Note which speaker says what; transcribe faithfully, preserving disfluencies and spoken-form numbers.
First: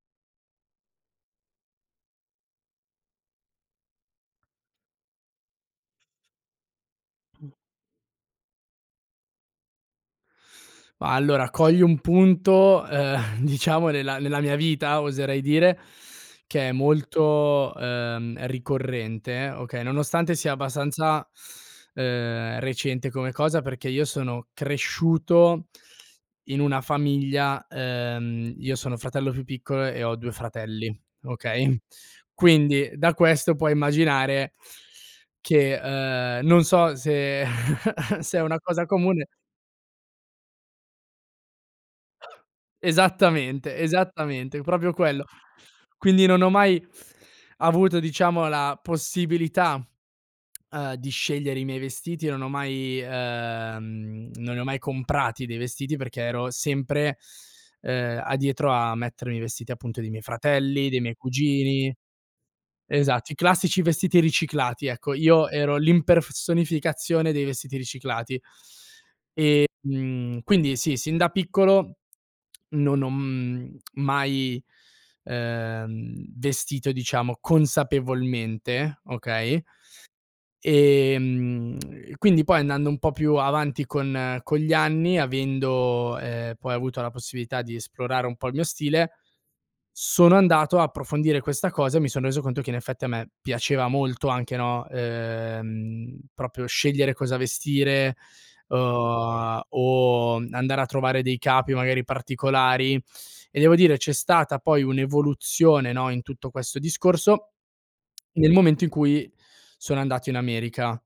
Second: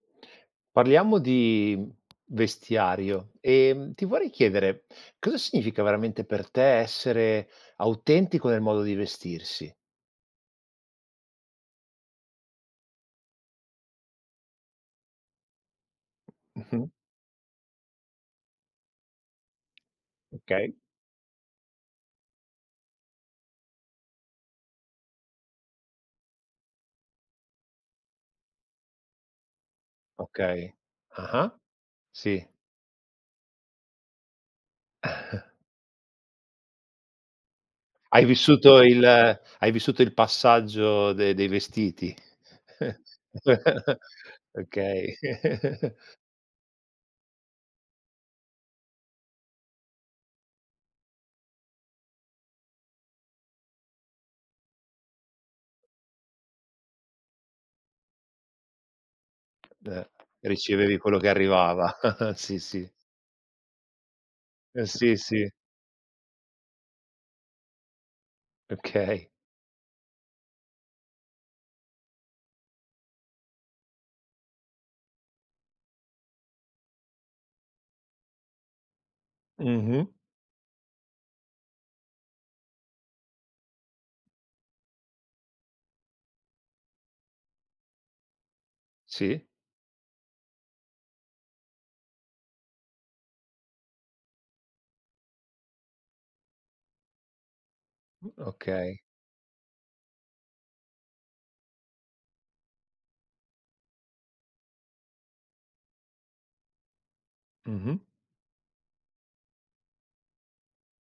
Speaker 1: Parliamo di vestiario, ehm, ti vorrei chiedere, cosa significa veramente per te essere autentico nel modo di vestirsi?
Speaker 2: Ma allora, cogli un punto, ehm, diciamo nella nella mia vita, oserei dire, che è
Speaker 1: Mh-mh.
Speaker 2: molto, ehm, ricorrente, okay, nonostante sia
Speaker 1: Okay.
Speaker 2: abbastanza, ehm, recente come cosa perché io sono cresciuto in una famiglia ehm, io sono fratello più piccolo e ho due
Speaker 1: Okay.
Speaker 2: fratelli,
Speaker 1: Ah-ah.
Speaker 2: okay?
Speaker 1: Sì.
Speaker 2: Quindi, da questo puoi immaginare che, ehm, non so se
Speaker 1: Hai
Speaker 2: se è una
Speaker 1: vissuto
Speaker 2: cosa
Speaker 1: il
Speaker 2: comune
Speaker 1: hai vissuto il passaggio de dei vestiti.
Speaker 2: Esattamente, esattamente, propio
Speaker 1: Okay.
Speaker 2: quello. Quindi, non ho mai avuto diciamo la possibilità, ehm, di scegliere i miei vestiti, non ho mai ehm, non li ho mai comprati dei vestiti perché ero sempre, ehm, addietro a mettermi i vestiti appunto
Speaker 1: Eh.
Speaker 2: dei miei fratelli,
Speaker 1: Ricevevi
Speaker 2: dei miei
Speaker 1: quello che
Speaker 2: cugini.
Speaker 1: arrivava. Sì, sì.
Speaker 2: Esatto, i classici vestiti
Speaker 1: Eh,
Speaker 2: riciclati. Ecco,
Speaker 1: sì,
Speaker 2: io
Speaker 1: sì.
Speaker 2: ero l'imperfesonificazione dei vestiti riciclati. E,
Speaker 1: Okay.
Speaker 2: mhmm, quindi sì, sin da piccolo non ho, mhmm, mai, ehm, vestito diciamo consapevolmente, okay?
Speaker 1: Mh-mh.
Speaker 2: Ehm, quindi poi andando un po' più avanti con con gli anni, avendo, ehm, poi avuto la possibilità di esplorare un po' il mio stile,
Speaker 1: Sì.
Speaker 2: sono andato a approfondire questa cosa e mi son reso conto che in effetti a me piaceva molto anche, no, ehm, proprio scegliere cosa vestire,
Speaker 1: Mh, okay.
Speaker 2: uhm, o andare a trovare dei capi magari particolari, e devo dire c'è stata poi un'evoluzione, no, in tutto questo discorso
Speaker 1: Mh-mh.
Speaker 2: nel momento in qui sono andato in America.